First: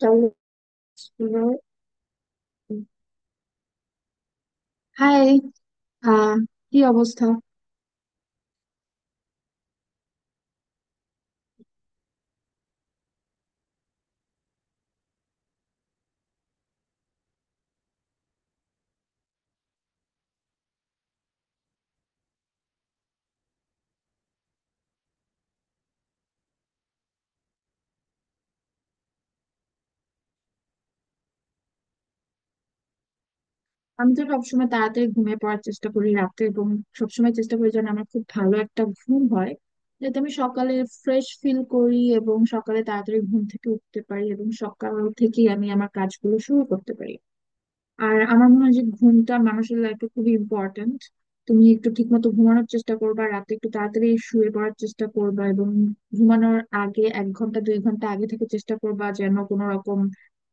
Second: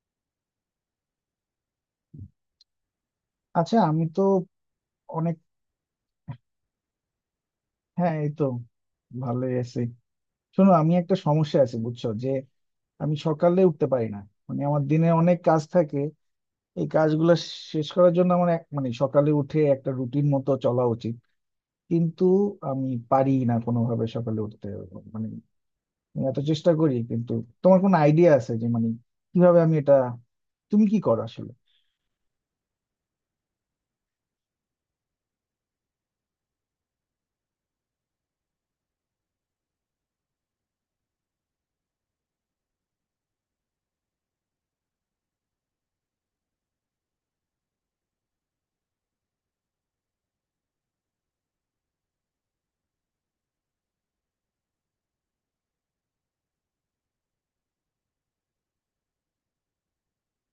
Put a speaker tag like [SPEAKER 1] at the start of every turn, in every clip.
[SPEAKER 1] কেমন আছো তুমি?
[SPEAKER 2] আচ্ছা আমি তো
[SPEAKER 1] হাই।
[SPEAKER 2] অনেক
[SPEAKER 1] আহ কি অবস্থা?
[SPEAKER 2] হ্যাঁ, এই তো ভালোই আছি। শোনো, আমি একটা সমস্যা আছে বুঝছো যে আমি সকালে উঠতে পারি না। মানে আমার দিনে অনেক কাজ থাকে, এই কাজগুলো শেষ করার জন্য আমার মানে সকালে উঠে একটা রুটিন মতো চলা উচিত, কিন্তু আমি পারি না কোনোভাবে সকালে উঠতে। মানে আমি এত চেষ্টা করি, কিন্তু তোমার কোনো আইডিয়া আছে যে মানে কিভাবে আমি এটা, তুমি কি করো আসলে?
[SPEAKER 1] আমি তো সবসময় তাড়াতাড়ি ঘুমিয়ে পড়ার চেষ্টা করি রাতে, এবং সবসময় চেষ্টা করি যেন আমার খুব ভালো একটা ঘুম হয়, যাতে আমি সকালে ফ্রেশ ফিল করি এবং সকালে তাড়াতাড়ি ঘুম থেকে উঠতে পারি এবং সকাল থেকেই আমি আমার কাজগুলো শুরু করতে পারি। আর আমার মনে হয় যে ঘুমটা মানুষের লাইফে খুবই ইম্পর্ট্যান্ট। তুমি একটু ঠিক মতো ঘুমানোর চেষ্টা করবা রাতে, একটু তাড়াতাড়ি শুয়ে পড়ার চেষ্টা করবা, এবং ঘুমানোর আগে এক ঘন্টা দুই ঘন্টা আগে থেকে চেষ্টা করবা যেন কোনো রকম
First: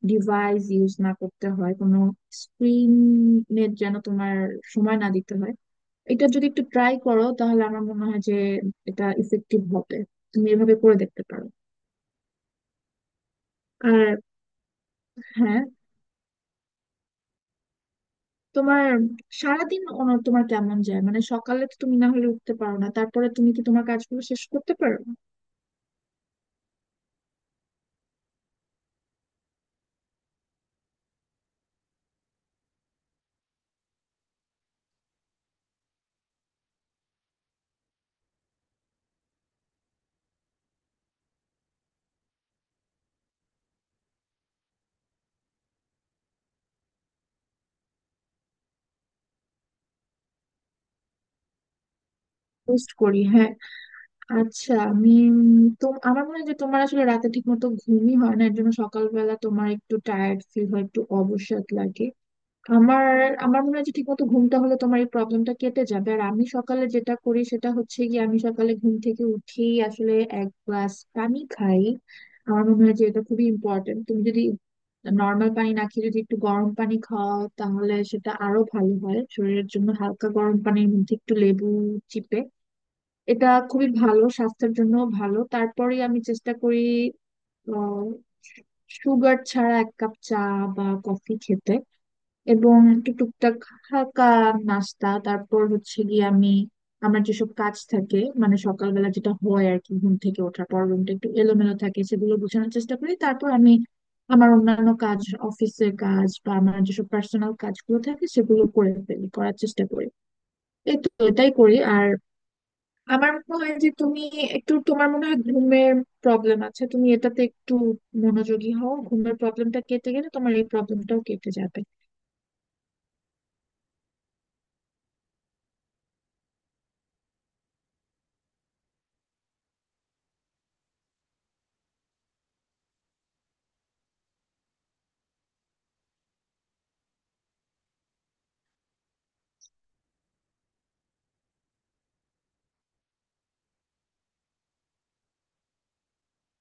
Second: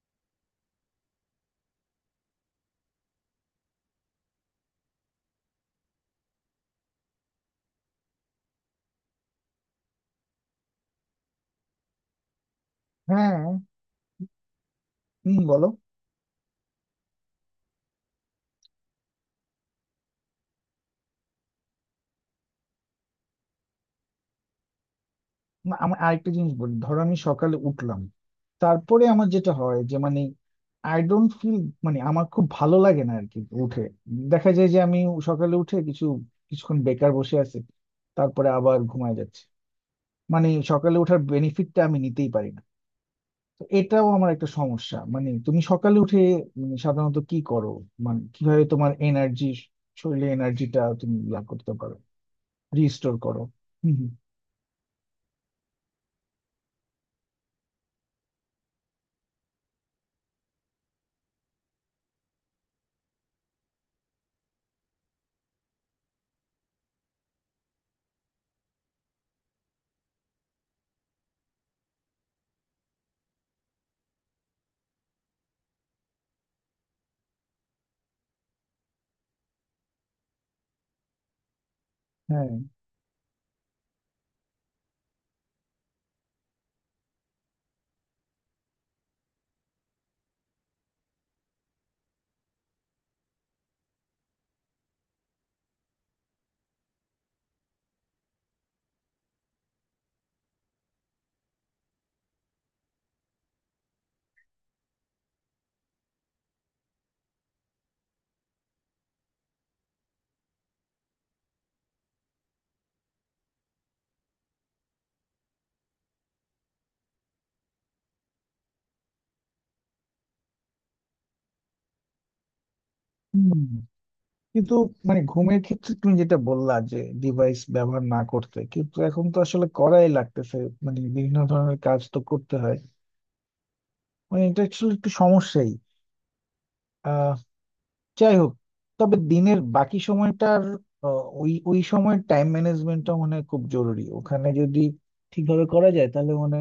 [SPEAKER 1] ডিভাইস ইউজ না করতে হয়, কোনো স্ক্রিনের যেন তোমার সময় না দিতে হয়। এটা যদি একটু ট্রাই করো তাহলে আমার মনে হয় যে এটা ইফেক্টিভ হবে। তুমি এভাবে করে দেখতে পারো।
[SPEAKER 2] হ্যাঁ।
[SPEAKER 1] আর
[SPEAKER 2] হুম,
[SPEAKER 1] হ্যাঁ,
[SPEAKER 2] বলো।
[SPEAKER 1] তোমার সারাদিন তোমার কেমন যায়, মানে সকালে তো তুমি না হলে উঠতে পারো না, তারপরে তুমি কি তোমার কাজগুলো শেষ করতে পারো?
[SPEAKER 2] না, আমি আরেকটা জিনিস বলি। ধরো আমি সকালে উঠলাম, তারপরে আমার যেটা হয় যে মানে আই ডোন্ট ফিল, মানে আমার খুব ভালো লাগে না আর কি উঠে। দেখা যায় যে আমি সকালে উঠে কিছুক্ষণ বেকার বসে আছি, তারপরে আবার ঘুমায় যাচ্ছে। মানে সকালে ওঠার বেনিফিটটা আমি নিতেই পারি না। তো এটাও আমার একটা সমস্যা। মানে তুমি সকালে উঠে মানে সাধারণত কি করো, মানে কিভাবে তোমার এনার্জি, শরীরে এনার্জিটা তুমি লাভ করতে পারো,
[SPEAKER 1] পোস্ট
[SPEAKER 2] রিস্টোর
[SPEAKER 1] করি,
[SPEAKER 2] করো?
[SPEAKER 1] হ্যাঁ।
[SPEAKER 2] হুম, হুম।
[SPEAKER 1] আচ্ছা আমি, উম, তো আমার মনে হয় যে তোমার আসলে রাতে ঠিক মতো ঘুমই হয় না, এর জন্য সকালবেলা তোমার একটু টায়ার্ড ফিল হয়, একটু অবসাদ লাগে। আমার আমার মনে হয় যে ঠিকমতো ঘুমটা হলে তোমার এই প্রবলেমটা কেটে যাবে। আর আমি সকালে যেটা করি সেটা হচ্ছে কি, আমি সকালে ঘুম থেকে উঠেই আসলে এক গ্লাস পানি খাই। আমার মনে হয় যে এটা খুবই ইম্পর্টেন্ট। তুমি যদি নর্মাল পানি না খেয়ে যদি একটু গরম পানি খাও তাহলে সেটা আরো ভালো হয় শরীরের জন্য। হালকা গরম পানির মধ্যে একটু লেবু চিপে এটা খুবই ভালো স্বাস্থ্যের জন্য ভালো। তারপরে আমি চেষ্টা করি আহ, সুগার ছাড়া এক কাপ চা বা কফি খেতে, এবং একটু টুকটাক হালকা নাস্তা। তারপর হচ্ছে গিয়ে আমি আমার যেসব কাজ থাকে, মানে সকালবেলা যেটা হয় আর কি, ঘুম থেকে ওঠার পর রুমটা একটু এলোমেলো থাকে সেগুলো গোছানোর চেষ্টা করি, তারপর আমি আমার অন্যান্য কাজ, অফিসের কাজ বা আমার যেসব পার্সোনাল কাজগুলো থাকে সেগুলো করে ফেলি, করার চেষ্টা করি। এই তো, এটাই করি। আর আমার মনে হয় যে তুমি একটু, তোমার মনে হয় ঘুমের প্রবলেম আছে, তুমি এটাতে একটু মনোযোগী হও, ঘুমের প্রবলেমটা কেটে গেলে তোমার এই প্রবলেমটাও কেটে যাবে।
[SPEAKER 2] হ্যাঁ, কিন্তু মানে ঘুমের ক্ষেত্রে তুমি যেটা বললা যে ডিভাইস ব্যবহার না করতে, কিন্তু এখন তো আসলে করাই লাগতেছে। মানে বিভিন্ন ধরনের কাজ তো করতে হয়, মানে এটা আসলে একটু সমস্যাই। আহ যাই হোক, তবে দিনের বাকি সময়টার আহ, ওই ওই সময়ের টাইম ম্যানেজমেন্টটা মনে হয় খুব জরুরি। ওখানে যদি ঠিকভাবে করা যায় তাহলে মানে,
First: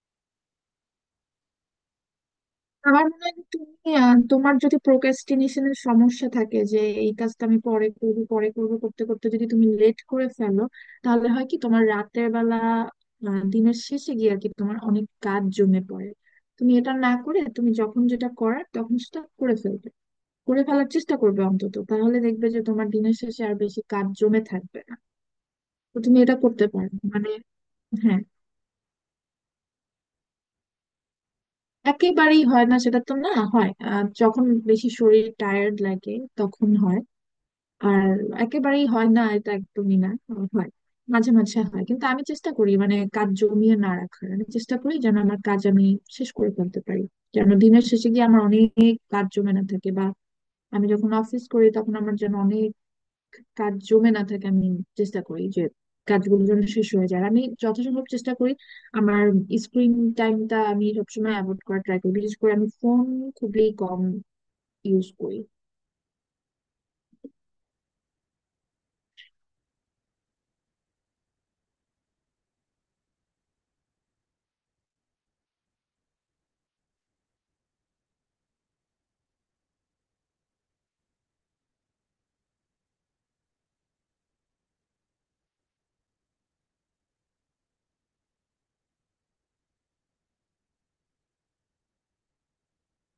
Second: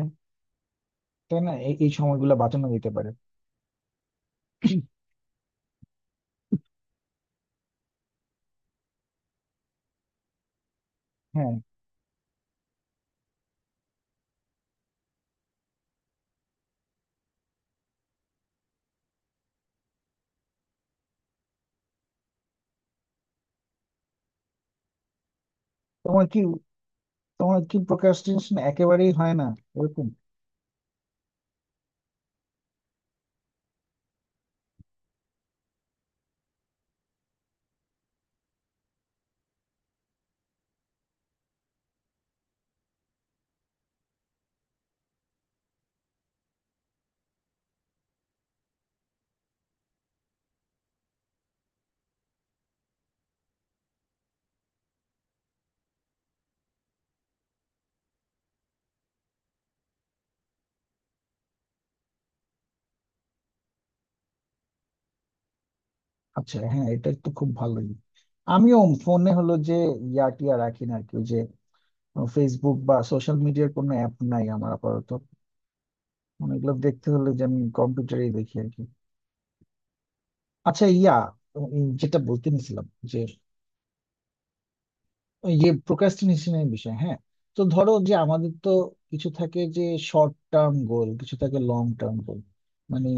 [SPEAKER 2] তাই না, এই এই সময়গুলো বাঁচানো যেতে
[SPEAKER 1] আমার
[SPEAKER 2] পারে।
[SPEAKER 1] মনে হয় যে তুমি, তোমার যদি প্রোক্রাস্টিনেশনের সমস্যা থাকে, যে এই কাজটা আমি পরে করবো পরে করবো করতে করতে যদি তুমি লেট করে ফেলো, তাহলে হয়
[SPEAKER 2] হ্যাঁ।
[SPEAKER 1] কি তোমার রাতের বেলা, দিনের শেষে গিয়ে আর কি তোমার অনেক কাজ জমে পড়ে। তুমি এটা না করে, তুমি যখন যেটা করার তখন সেটা করে ফেলবে, করে ফেলার চেষ্টা করবে অন্তত, তাহলে দেখবে যে তোমার দিনের শেষে আর বেশি কাজ জমে থাকবে না। তো তুমি
[SPEAKER 2] তোমার
[SPEAKER 1] এটা
[SPEAKER 2] কি
[SPEAKER 1] করতে পারো, মানে।
[SPEAKER 2] তোমার কি
[SPEAKER 1] হ্যাঁ,
[SPEAKER 2] প্রোক্রাস্টিনেশন একেবারেই হয় না ওরকম?
[SPEAKER 1] একেবারেই হয় না সেটা তো না, হয় যখন বেশি শরীর টায়ার্ড লাগে তখন হয়। আর, একেবারেই হয় না এটা একদমই না, হয় মাঝে মাঝে হয়, কিন্তু আমি চেষ্টা করি মানে কাজ জমিয়ে না রাখার, আমি চেষ্টা করি যেন আমার কাজ আমি শেষ করে ফেলতে পারি, যেন দিনের শেষে গিয়ে আমার অনেক কাজ জমে না থাকে, বা আমি যখন অফিস করি তখন আমার যেন অনেক কাজ জমে না থাকে। আমি চেষ্টা করি যে কাজগুলো যেন শেষ হয়ে যায়। আর আমি যথাসম্ভব চেষ্টা করি আমার স্ক্রিন টাইমটা আমি সবসময় অ্যাভয়েড করার ট্রাই করি, বিশেষ করে আমি ফোন খুবই কম ইউজ করি।
[SPEAKER 2] আচ্ছা, হ্যাঁ, এটা তো খুব ভালোই। আমিও ফোনে হলো যে ইয়া টিয়া রাখি না আর কি। ওই যে ফেসবুক বা সোশ্যাল মিডিয়ার কোনো অ্যাপ নাই আমার আপাতত। মানে এগুলো দেখতে হলে যে আমি কম্পিউটারেই দেখি আর কি। আচ্ছা, ইয়া, যেটা বলতে নিছিলাম যে ওই যে প্রোক্রাস্টিনেশনের বিষয়, হ্যাঁ। তো ধরো যে আমাদের তো কিছু থাকে যে শর্ট টার্ম গোল, কিছু থাকে লং টার্ম গোল। মানে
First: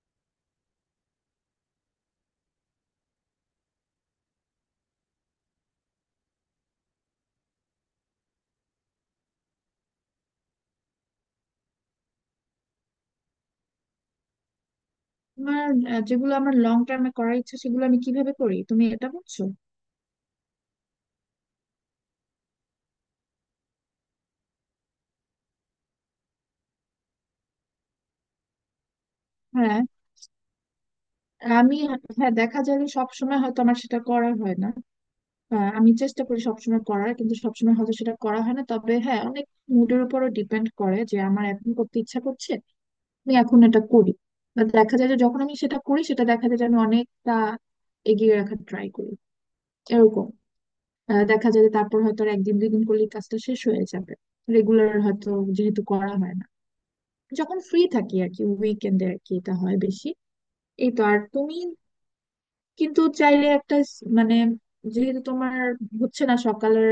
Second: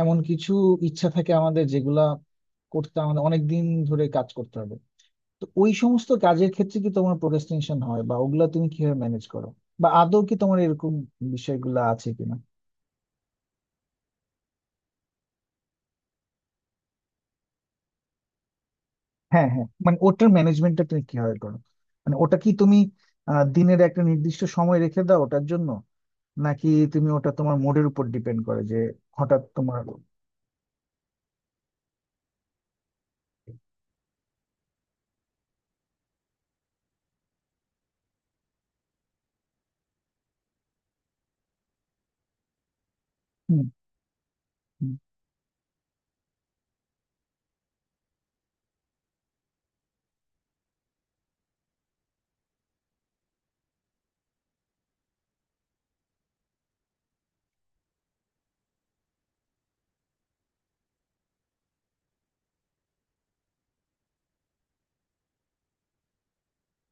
[SPEAKER 2] এমন কিছু ইচ্ছা থাকে আমাদের যেগুলা করতে আমাদের অনেক দিন ধরে কাজ করতে হবে। তো ওই সমস্ত কাজের ক্ষেত্রে কি তোমার প্রোক্রাস্টিনেশন হয়, বা ওগুলা তুমি কিভাবে ম্যানেজ করো, বা আদৌ কি তোমার এরকম বিষয়গুলো আছে কিনা?
[SPEAKER 1] আমার যেগুলো আমার লং টার্মে করার ইচ্ছা সেগুলো আমি কিভাবে করি, তুমি এটা বলছো?
[SPEAKER 2] হ্যাঁ, হ্যাঁ, মানে ওটার ম্যানেজমেন্টটা তুমি কিভাবে করো? মানে ওটা কি তুমি দিনের একটা নির্দিষ্ট সময় রেখে দাও ওটার জন্য, নাকি তুমি ওটা তোমার মুডের উপর ডিপেন্ড করে যে হঠাৎ তোমার।
[SPEAKER 1] হ্যাঁ, আমি, হ্যাঁ দেখা যায় যে সবসময় হয়তো আমার সেটা করা হয় না। আমি চেষ্টা করি সবসময় করার, কিন্তু সবসময় হয়তো সেটা করা হয় না। তবে হ্যাঁ, অনেক মুডের উপরও ডিপেন্ড করে, যে আমার এখন করতে ইচ্ছা করছে আমি এখন
[SPEAKER 2] হুম,
[SPEAKER 1] এটা করি। বা
[SPEAKER 2] হুম,
[SPEAKER 1] দেখা যায় যে যখন আমি সেটা করি, সেটা দেখা যায় যে আমি অনেকটা এগিয়ে রাখার ট্রাই করি, এরকম। দেখা যায় যে তারপর হয়তো আর একদিন দুই দিন করলে কাজটা শেষ হয়ে যাবে। রেগুলার হয়তো যেহেতু করা হয় না, যখন ফ্রি থাকি আর কি, উইকেন্ডে আর কি এটা হয় বেশি। এই তো। আর তুমি কিন্তু চাইলে একটা মানে যেহেতু তোমার হচ্ছে না, সকালের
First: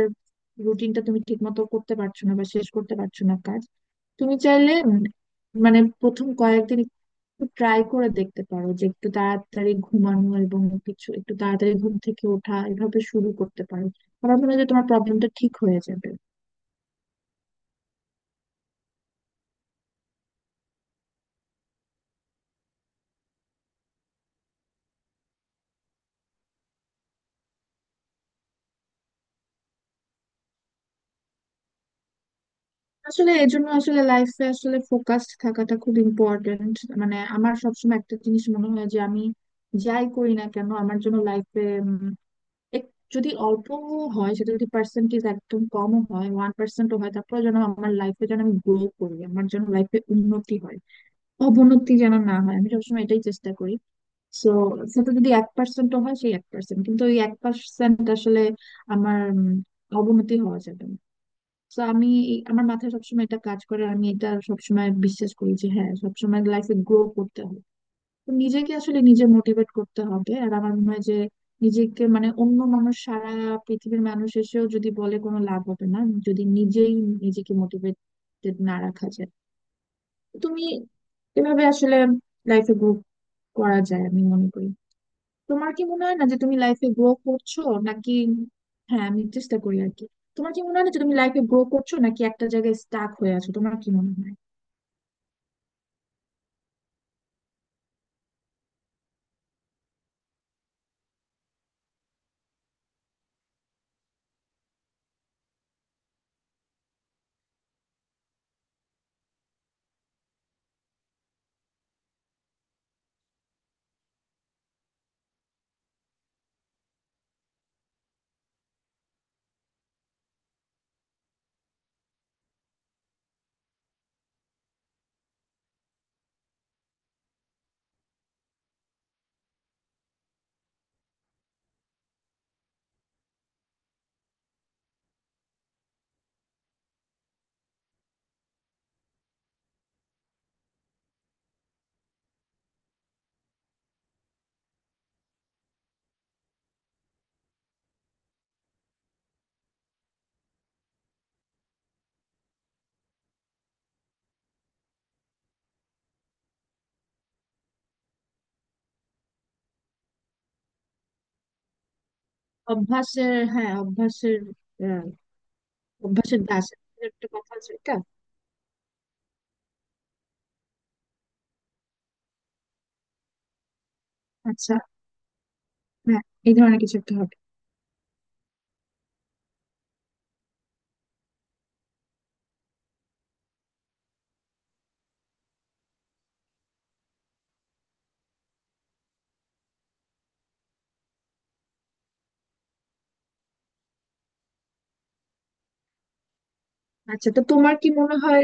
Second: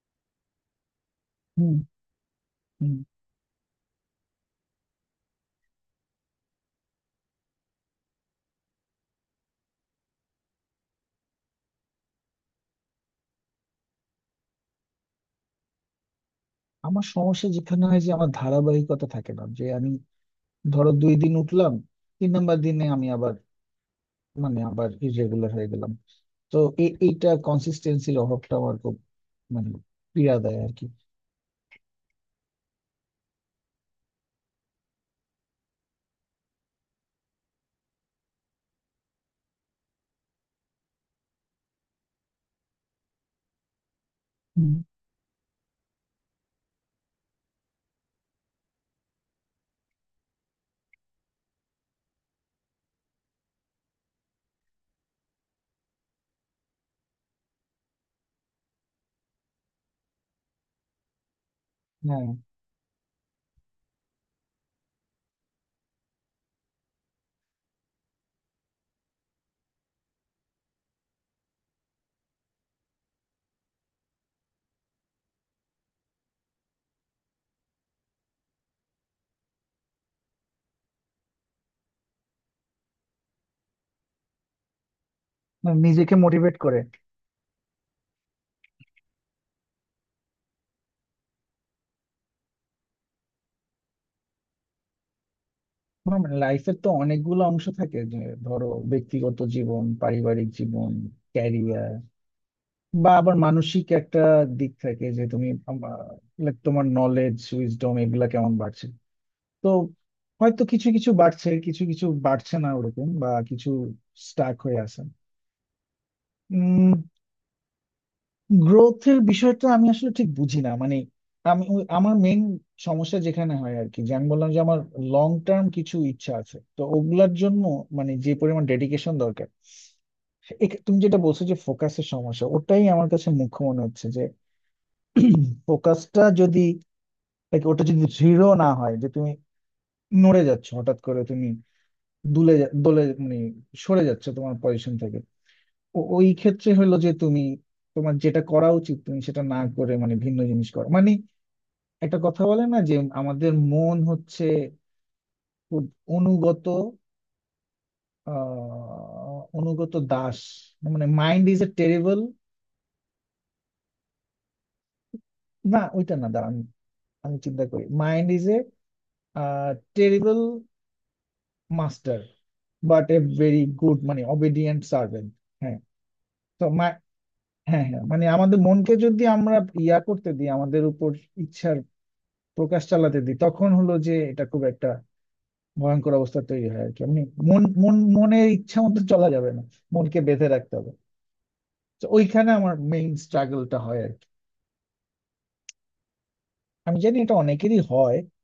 [SPEAKER 1] রুটিনটা তুমি ঠিক মতো
[SPEAKER 2] হুম,
[SPEAKER 1] করতে পারছো না বা শেষ
[SPEAKER 2] হুম।
[SPEAKER 1] করতে পারছো না কাজ, তুমি চাইলে মানে প্রথম কয়েকদিন একটু ট্রাই করে দেখতে পারো যে একটু তাড়াতাড়ি ঘুমানো এবং কিছু একটু তাড়াতাড়ি ঘুম থেকে ওঠা, এভাবে শুরু করতে পারো। আমার মনে হয় যে তোমার প্রবলেমটা ঠিক হয়ে যাবে।
[SPEAKER 2] আমার সমস্যা যেখানে হয় যে আমার ধারাবাহিকতা থাকে না। যে আমি ধরো 2 দিন উঠলাম, 3 নাম্বার দিনে আমি আবার, মানে আবার ইরেগুলার হয়ে গেলাম। তো এইটা কনসিস্টেন্সির অভাবটা আমার খুব মানে পীড়া দেয় আর কি।
[SPEAKER 1] আসলে এর জন্য আসলে লাইফে আসলে ফোকাসড থাকাটা খুব ইম্পর্টেন্ট। মানে আমার সবসময় একটা জিনিস মনে হয় যে আমি যাই করি না কেন, আমার জন্য লাইফে যদি অল্প হয় সেটা, যদি
[SPEAKER 2] হুম।
[SPEAKER 1] পার্সেন্টেজ একদম কমও হয়, ওয়ান পার্সেন্টও হয়, তারপরে যেন আমার লাইফে, যেন আমি গ্রো করি, আমার যেন লাইফে উন্নতি হয়, অবনতি যেন না হয়, আমি সবসময় এটাই চেষ্টা করি। সো, সেটা যদি এক পার্সেন্টও হয় সেই এক পার্সেন্ট, কিন্তু ওই এক পার্সেন্ট আসলে আমার অবনতি হওয়া যাবে না। তো আমি
[SPEAKER 2] হ্যাঁ,
[SPEAKER 1] আমার মাথায় সবসময় এটা কাজ করে, আর আমি এটা সবসময় বিশ্বাস করি যে হ্যাঁ, সবসময় লাইফে গ্রো করতে হবে। তো নিজেকে আসলে নিজে মোটিভেট করতে হবে। আর আমার মনে হয় যে নিজেকে, মানে অন্য মানুষ, সারা পৃথিবীর মানুষ এসেও যদি বলে কোনো লাভ হবে না, যদি নিজেই নিজেকে মোটিভেটেড না রাখা যায়। তো তুমি এভাবে আসলে লাইফে গ্রো করা যায় আমি মনে করি। তোমার
[SPEAKER 2] মানে
[SPEAKER 1] কি মনে
[SPEAKER 2] নিজেকে
[SPEAKER 1] হয় না যে তুমি
[SPEAKER 2] মোটিভেট করে।
[SPEAKER 1] লাইফে গ্রো করছো, নাকি? হ্যাঁ, আমি চেষ্টা করি আর কি। তোমার কি মনে হয় না যে তুমি লাইফে গ্রো করছো, নাকি একটা জায়গায় স্টাক হয়ে আছো, তোমার কি মনে হয়?
[SPEAKER 2] লাইফের তো অনেকগুলো অংশ থাকে যে ধরো ব্যক্তিগত জীবন, পারিবারিক জীবন, ক্যারিয়ার, বা আবার মানসিক একটা দিক থাকে যে তুমি like তোমার নলেজ, উইজডম, এগুলা কেমন বাড়ছে। তো হয়তো কিছু কিছু বাড়ছে, কিছু কিছু বাড়ছে না ওরকম, বা কিছু স্টাক হয়ে আছে। উম গ্রোথের বিষয়টা আমি আসলে ঠিক বুঝি না। মানে আমি আমার মেইন সমস্যা যেখানে হয় আর কি যে আমি বললাম যে আমার লং টার্ম কিছু ইচ্ছা আছে, তো ওগুলার জন্য মানে যে পরিমাণ ডেডিকেশন দরকার, তুমি যেটা বলছো যে ফোকাসের সমস্যা, ওটাই আমার কাছে মুখ্য মনে হচ্ছে। যে ফোকাসটা যদি like ওটা যদি দৃঢ় না হয়, যে তুমি নড়ে যাচ্ছ, হঠাৎ করে তুমি দোলে, মানে সরে যাচ্ছ তোমার পজিশন থেকে। ওই ক্ষেত্রে হলো যে তুমি তোমার যেটা করা উচিত তুমি সেটা না করে মানে ভিন্ন জিনিস করো। মানে একটা কথা বলে না যে আমাদের মন হচ্ছে খুব অনুগত, অনুগত দাস। মানে মাইন্ড ইজ এ টেরিবল,
[SPEAKER 1] অভ্যাসের, হ্যাঁ অভ্যাসের। আহ,
[SPEAKER 2] না ওইটা না,
[SPEAKER 1] অভ্যাসের
[SPEAKER 2] দাঁড়ান,
[SPEAKER 1] দাস, একটা
[SPEAKER 2] আমি
[SPEAKER 1] কথা
[SPEAKER 2] চিন্তা
[SPEAKER 1] আছে
[SPEAKER 2] করি
[SPEAKER 1] এটা।
[SPEAKER 2] Mind is a terrible master, but a very good মানে
[SPEAKER 1] আচ্ছা।
[SPEAKER 2] Obedient servant. হ্যাঁ।
[SPEAKER 1] হ্যাঁ, এই
[SPEAKER 2] তো
[SPEAKER 1] ধরনের কিছু একটা হবে।
[SPEAKER 2] হ্যাঁ, হ্যাঁ, মানে আমাদের মনকে যদি আমরা ইয়া করতে দিই আমাদের উপর ইচ্ছার প্রকাশ চালাতে দিই, তখন হলো যে এটা খুব একটা ভয়ঙ্কর অবস্থা তৈরি হয় আর কি, এমনি। মন মন মনের ইচ্ছা মতো চলা যাবে না, মনকে বেঁধে রাখতে হবে। তো ওইখানে আমার মেইন স্ট্রাগলটা হয় আর কি। আমি জানি
[SPEAKER 1] আচ্ছা,
[SPEAKER 2] এটা
[SPEAKER 1] তো তোমার
[SPEAKER 2] অনেকেরই
[SPEAKER 1] কি
[SPEAKER 2] হয়।
[SPEAKER 1] মনে হয়,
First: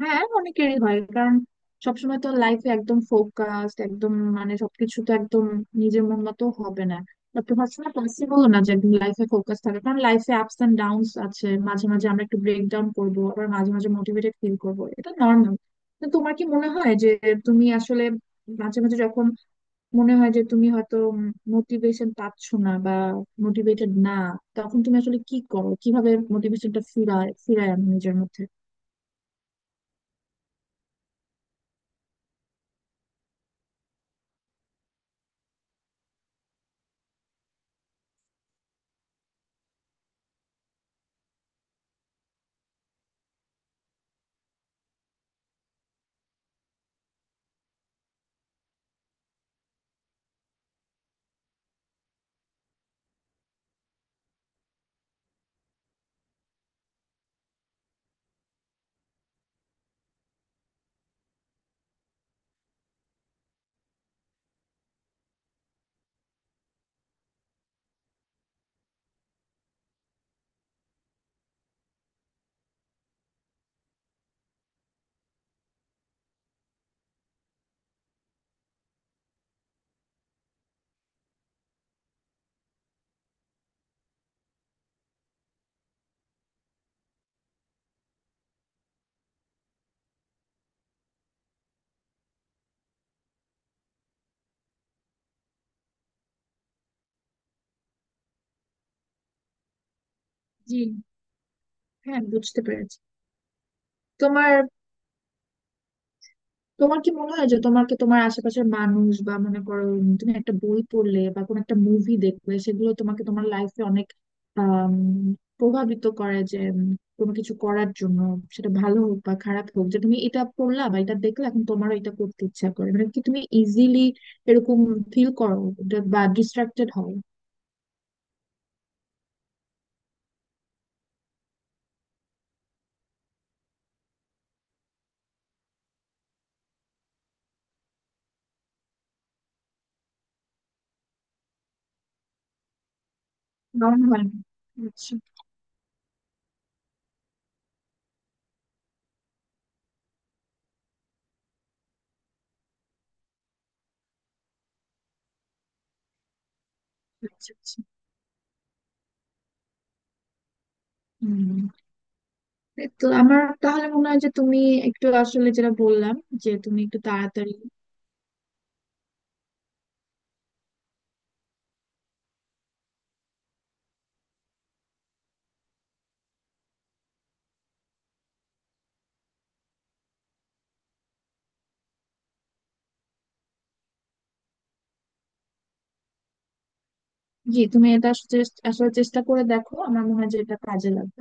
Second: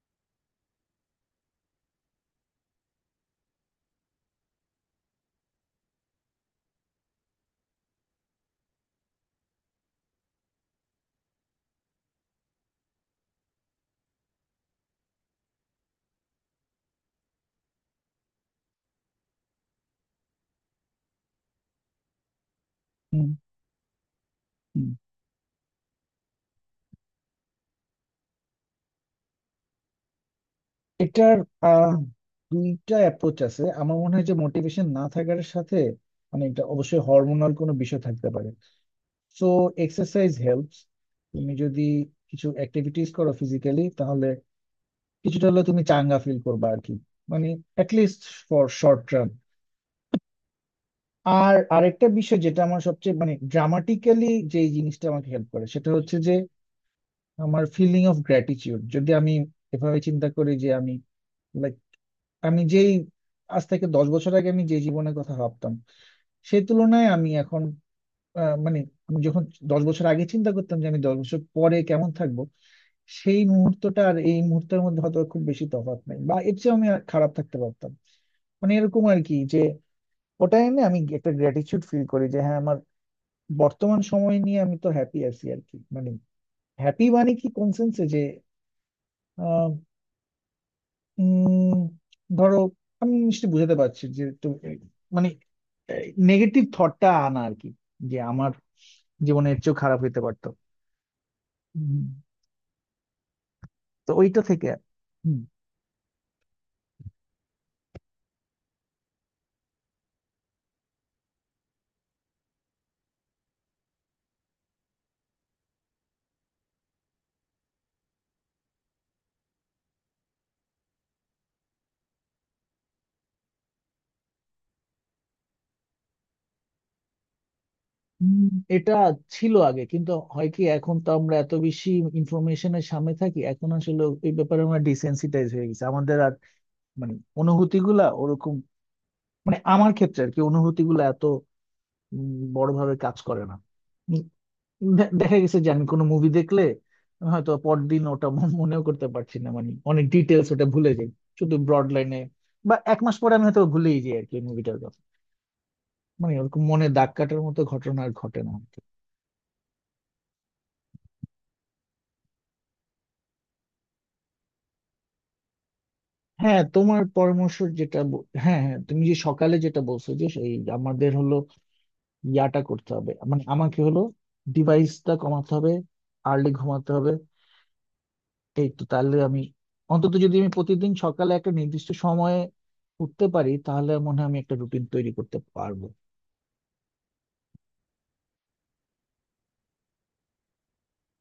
[SPEAKER 1] হ্যাঁ অনেকেরই হয় কারণ সবসময় তো লাইফে একদম ফোকাসড একদম, মানে সবকিছু তো একদম নিজের মন মতো হবে না, বা তোমার সময় পসিবল না যে একদম লাইফে ফোকাস থাকে, কারণ লাইফে আপস এন্ড ডাউনস আছে। মাঝে মাঝে আমরা একটু ব্রেক ডাউন করবো, আবার মাঝে মাঝে মোটিভেটেড ফিল করবো, এটা নর্মাল। তো তোমার কি মনে হয় যে তুমি আসলে মাঝে মাঝে যখন মনে হয় যে তুমি হয়তো মোটিভেশন পাচ্ছ না বা
[SPEAKER 2] হুম,
[SPEAKER 1] মোটিভেটেড না, তখন
[SPEAKER 2] হুম।
[SPEAKER 1] তুমি আসলে কি করো, কিভাবে মোটিভেশনটা ফিরায় ফিরায় আনো নিজের মধ্যে?
[SPEAKER 2] এটার আহ, দুইটা অ্যাপ্রোচ আছে আমার মনে হয় যে মোটিভেশন না থাকার সাথে। মানে এটা অবশ্যই হরমোনাল কোনো বিষয় থাকতে পারে, সো এক্সারসাইজ হেল্পস। তুমি যদি কিছু অ্যাক্টিভিটিস করো ফিজিক্যালি, তাহলে কিছুটা হলেও তুমি চাঙ্গা ফিল করবে আর কি। মানে অ্যাটলিস্ট ফর শর্ট টার্ম। আর আরেকটা বিষয় যেটা আমার সবচেয়ে মানে ড্রামাটিক্যালি, যে জিনিসটা আমাকে হেল্প করে সেটা হচ্ছে যে আমার ফিলিং অফ গ্র্যাটিটিউড। যদি আমি এভাবে চিন্তা করি যে আমি লাইক, আমি যেই, আজ থেকে 10 বছর আগে আমি যে জীবনের কথা ভাবতাম, সেই তুলনায় আমি এখন মানে আমি যখন 10 বছর আগে চিন্তা করতাম যে আমি 10 বছর পরে কেমন থাকবো, সেই মুহূর্তটা আর এই মুহূর্তের মধ্যে হয়তো খুব বেশি তফাৎ নেই, বা এর চেয়ে আমি আর খারাপ থাকতে পারতাম। মানে এরকম আর কি, যে ওটাই না, আমি একটা গ্র্যাটিটিউড ফিল করি যে হ্যাঁ, আমার বর্তমান সময় নিয়ে আমি তো হ্যাপি আছি আর কি। মানে হ্যাপি মানে কি, কোন সেন্সে যে আহ, উম, ধরো, আমি নিশ্চয়ই বুঝাতে পারছি, যে তো মানে নেগেটিভ থটটা আনা আর কি, যে আমার জীবনে এর চেয়েও খারাপ হইতে পারতো।
[SPEAKER 1] জি।
[SPEAKER 2] হুম।
[SPEAKER 1] হ্যাঁ, বুঝতে পেরেছি।
[SPEAKER 2] তো ওইটা
[SPEAKER 1] তোমার
[SPEAKER 2] থেকে। হুম,
[SPEAKER 1] তোমার কি মনে হয় যে তোমাকে তোমার আশেপাশের মানুষ, বা মনে করো তুমি একটা বই পড়লে বা কোনো একটা মুভি দেখলে, সেগুলো তোমাকে তোমার লাইফে অনেক আম, প্রভাবিত করে যে কোনো কিছু করার জন্য, সেটা ভালো হোক বা খারাপ হোক, যে তুমি এটা পড়লা বা এটা দেখলে এখন তোমারও এটা করতে ইচ্ছা করে, মানে কি তুমি ইজিলি এরকম ফিল করো বা ডিস্ট্রাক্টেড হও?
[SPEAKER 2] হুম। এটা ছিল আগে, কিন্তু হয় কি, এখন তো আমরা এত বেশি ইনফরমেশনের সামনে থাকি, এখন আসলে এই ব্যাপারে আমরা ডিসেন্সিটাইজ হয়ে গেছি। আমাদের আর মানে অনুভূতিগুলা ওরকম, মানে আমার ক্ষেত্রে আর কি অনুভূতিগুলো এত বড়ভাবে কাজ করে না।
[SPEAKER 1] মনে হয় না।
[SPEAKER 2] উম,
[SPEAKER 1] আচ্ছা,
[SPEAKER 2] দেখা গেছে যে আমি কোনো মুভি দেখলে হয়তো পরদিন ওটা মনেও করতে পারছি না, মানে অনেক ডিটেলস ওটা ভুলে যাই, শুধু ব্রড লাইনে। বা 1 মাস পরে আমি হয়তো ভুলেই যাই আর কি মুভিটার কথা। মানে ওরকম মনে দাগ কাটার
[SPEAKER 1] আচ্ছা।
[SPEAKER 2] মতো
[SPEAKER 1] আচ্ছা,
[SPEAKER 2] ঘটনা আর ঘটে না আর কি।
[SPEAKER 1] হম। তো আমার তাহলে মনে হয় যে তুমি একটু আসলে যেটা বললাম, যে
[SPEAKER 2] হ্যাঁ,
[SPEAKER 1] তুমি একটু
[SPEAKER 2] তোমার
[SPEAKER 1] তাড়াতাড়ি।
[SPEAKER 2] পরামর্শ যেটা হ্যাঁ, হ্যাঁ, তুমি যে সকালে যেটা বলছো যে এই আমাদের হলো ইয়াটা করতে হবে। মানে আমাকে হলো ডিভাইসটা কমাতে হবে, আর্লি ঘুমাতে হবে। এই তো, তাহলে আমি অন্তত যদি আমি প্রতিদিন সকালে একটা নির্দিষ্ট সময়ে উঠতে পারি, তাহলে মনে হয় আমি একটা রুটিন তৈরি করতে পারবো।
[SPEAKER 1] জি, তুমি এটা আসলে আসলে চেষ্টা করে দেখো, আমার মনে হয় যে এটা কাজে লাগবে।